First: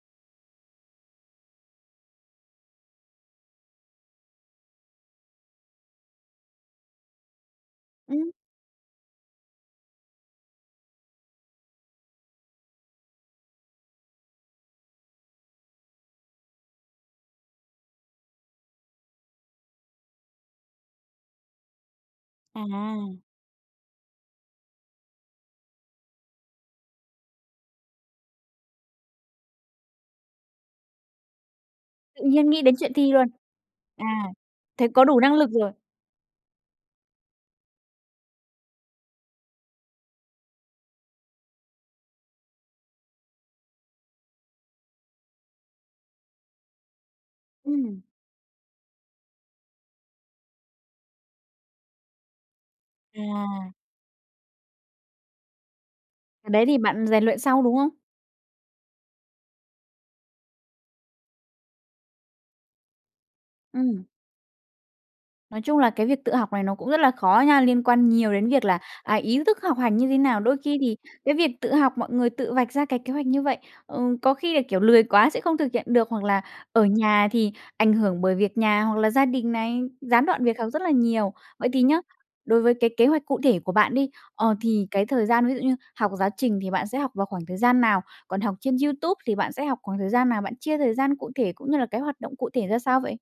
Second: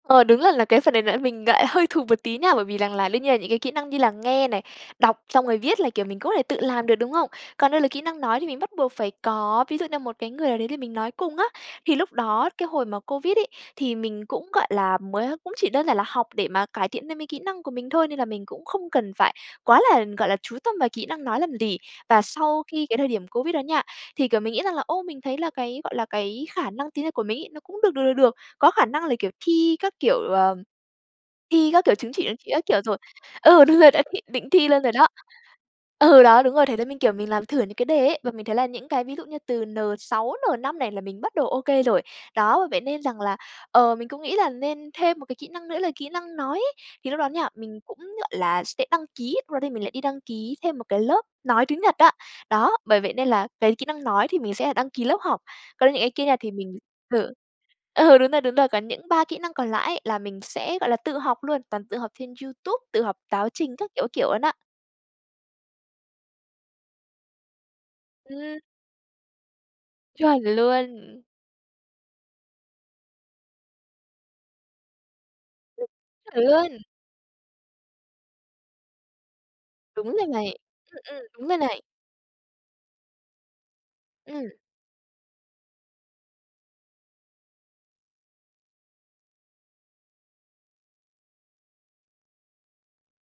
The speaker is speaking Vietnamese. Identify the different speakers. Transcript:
Speaker 1: Ờ, đúng là là cái phần này là mình lại hơi thụt một tí nha, bởi vì rằng là đương nhiên là những cái kỹ năng như là nghe này, đọc xong rồi viết là, kiểu, mình có thể tự làm được, đúng không? Còn đây là kỹ năng
Speaker 2: Ừm.
Speaker 1: nói thì mình bắt buộc phải có ví dụ như một cái người nào đấy để mình nói cùng á, thì lúc đó, cái hồi mà Covid ấy, thì mình cũng, gọi là, mới cũng chỉ đơn giản là học để mà cải thiện thêm cái kỹ năng của mình thôi, nên là mình cũng không cần phải quá là, gọi là, chú tâm vào kỹ năng nói làm gì. Và sau khi cái thời
Speaker 2: À.
Speaker 1: điểm Covid đó nha, thì, kiểu, mình nghĩ rằng là, ô, mình thấy là cái, gọi là, cái khả năng tiếng Nhật của mình ấy, nó cũng được được, được được, có khả năng là, kiểu, thi các, kiểu, ờ, thi các, kiểu, chứng chỉ,
Speaker 2: Tự
Speaker 1: chứng
Speaker 2: nhiên
Speaker 1: chỉ
Speaker 2: nghĩ
Speaker 1: các
Speaker 2: đến
Speaker 1: kiểu
Speaker 2: chuyện
Speaker 1: rồi.
Speaker 2: thi luôn.
Speaker 1: Ừ, đúng rồi đấy,
Speaker 2: À,
Speaker 1: định thi luôn
Speaker 2: thế
Speaker 1: rồi
Speaker 2: có
Speaker 1: đó.
Speaker 2: đủ năng lực rồi.
Speaker 1: Ừ, đó, đúng rồi, thế là mình, kiểu, mình làm thử những cái đề ấy, và mình thấy là những cái ví dụ như từ N6, N5 này là mình bắt đầu ô kê rồi. Đó, bởi vậy nên rằng là, ờ, mình cũng nghĩ là nên thêm một cái kỹ năng nữa là kỹ năng nói ấy, thì lúc đó nha, mình cũng,
Speaker 2: Ừm.
Speaker 1: gọi là, sẽ đăng ký, lúc đó thì mình lại đi đăng ký thêm một cái lớp nói tiếng Nhật á. Đó, bởi vậy nên là
Speaker 2: À.
Speaker 1: cái kỹ năng nói thì mình sẽ đăng ký lớp học, còn những cái kia
Speaker 2: Cái
Speaker 1: thì
Speaker 2: đấy
Speaker 1: mình
Speaker 2: thì bạn rèn
Speaker 1: thử,
Speaker 2: luyện sau, đúng hông?
Speaker 1: ừ, đúng rồi, đúng rồi, còn những 3 kỹ năng còn lại á, là mình sẽ, gọi là, tự học luôn, toàn tự học trên YouTube, tự học táo trình các kiểu,
Speaker 2: Ừm.
Speaker 1: các kiểu luôn á.
Speaker 2: Nói chung là cái việc tự học này nó cũng rất là khó nha, liên quan nhiều đến
Speaker 1: Ừm.
Speaker 2: việc là, à, ý thức học hành như thế nào.
Speaker 1: Chuẩn
Speaker 2: Đôi khi
Speaker 1: luôn.
Speaker 2: thì cái việc tự học mọi người tự vạch ra cái kế hoạch như vậy, ừm, có khi là, kiểu, lười quá sẽ không thực hiện được, hoặc là
Speaker 1: Chuẩn luôn.
Speaker 2: ở nhà thì ảnh hưởng bởi việc nhà, hoặc là gia đình này,
Speaker 1: Đúng
Speaker 2: gián
Speaker 1: rồi
Speaker 2: đoạn
Speaker 1: này,
Speaker 2: việc học rất là
Speaker 1: ừm, ừm,
Speaker 2: nhiều.
Speaker 1: đúng rồi
Speaker 2: Vậy
Speaker 1: này.
Speaker 2: thì nhá, đối với cái kế hoạch cụ thể của bạn đi,
Speaker 1: Ừm.
Speaker 2: ờ, thì cái thời gian ví dụ như học giáo trình thì bạn sẽ học vào khoảng thời gian nào? Còn học trên YouTube thì bạn sẽ học khoảng thời gian nào? Bạn chia thời gian cụ thể cũng như là cái hoạt động cụ thể ra sao vậy?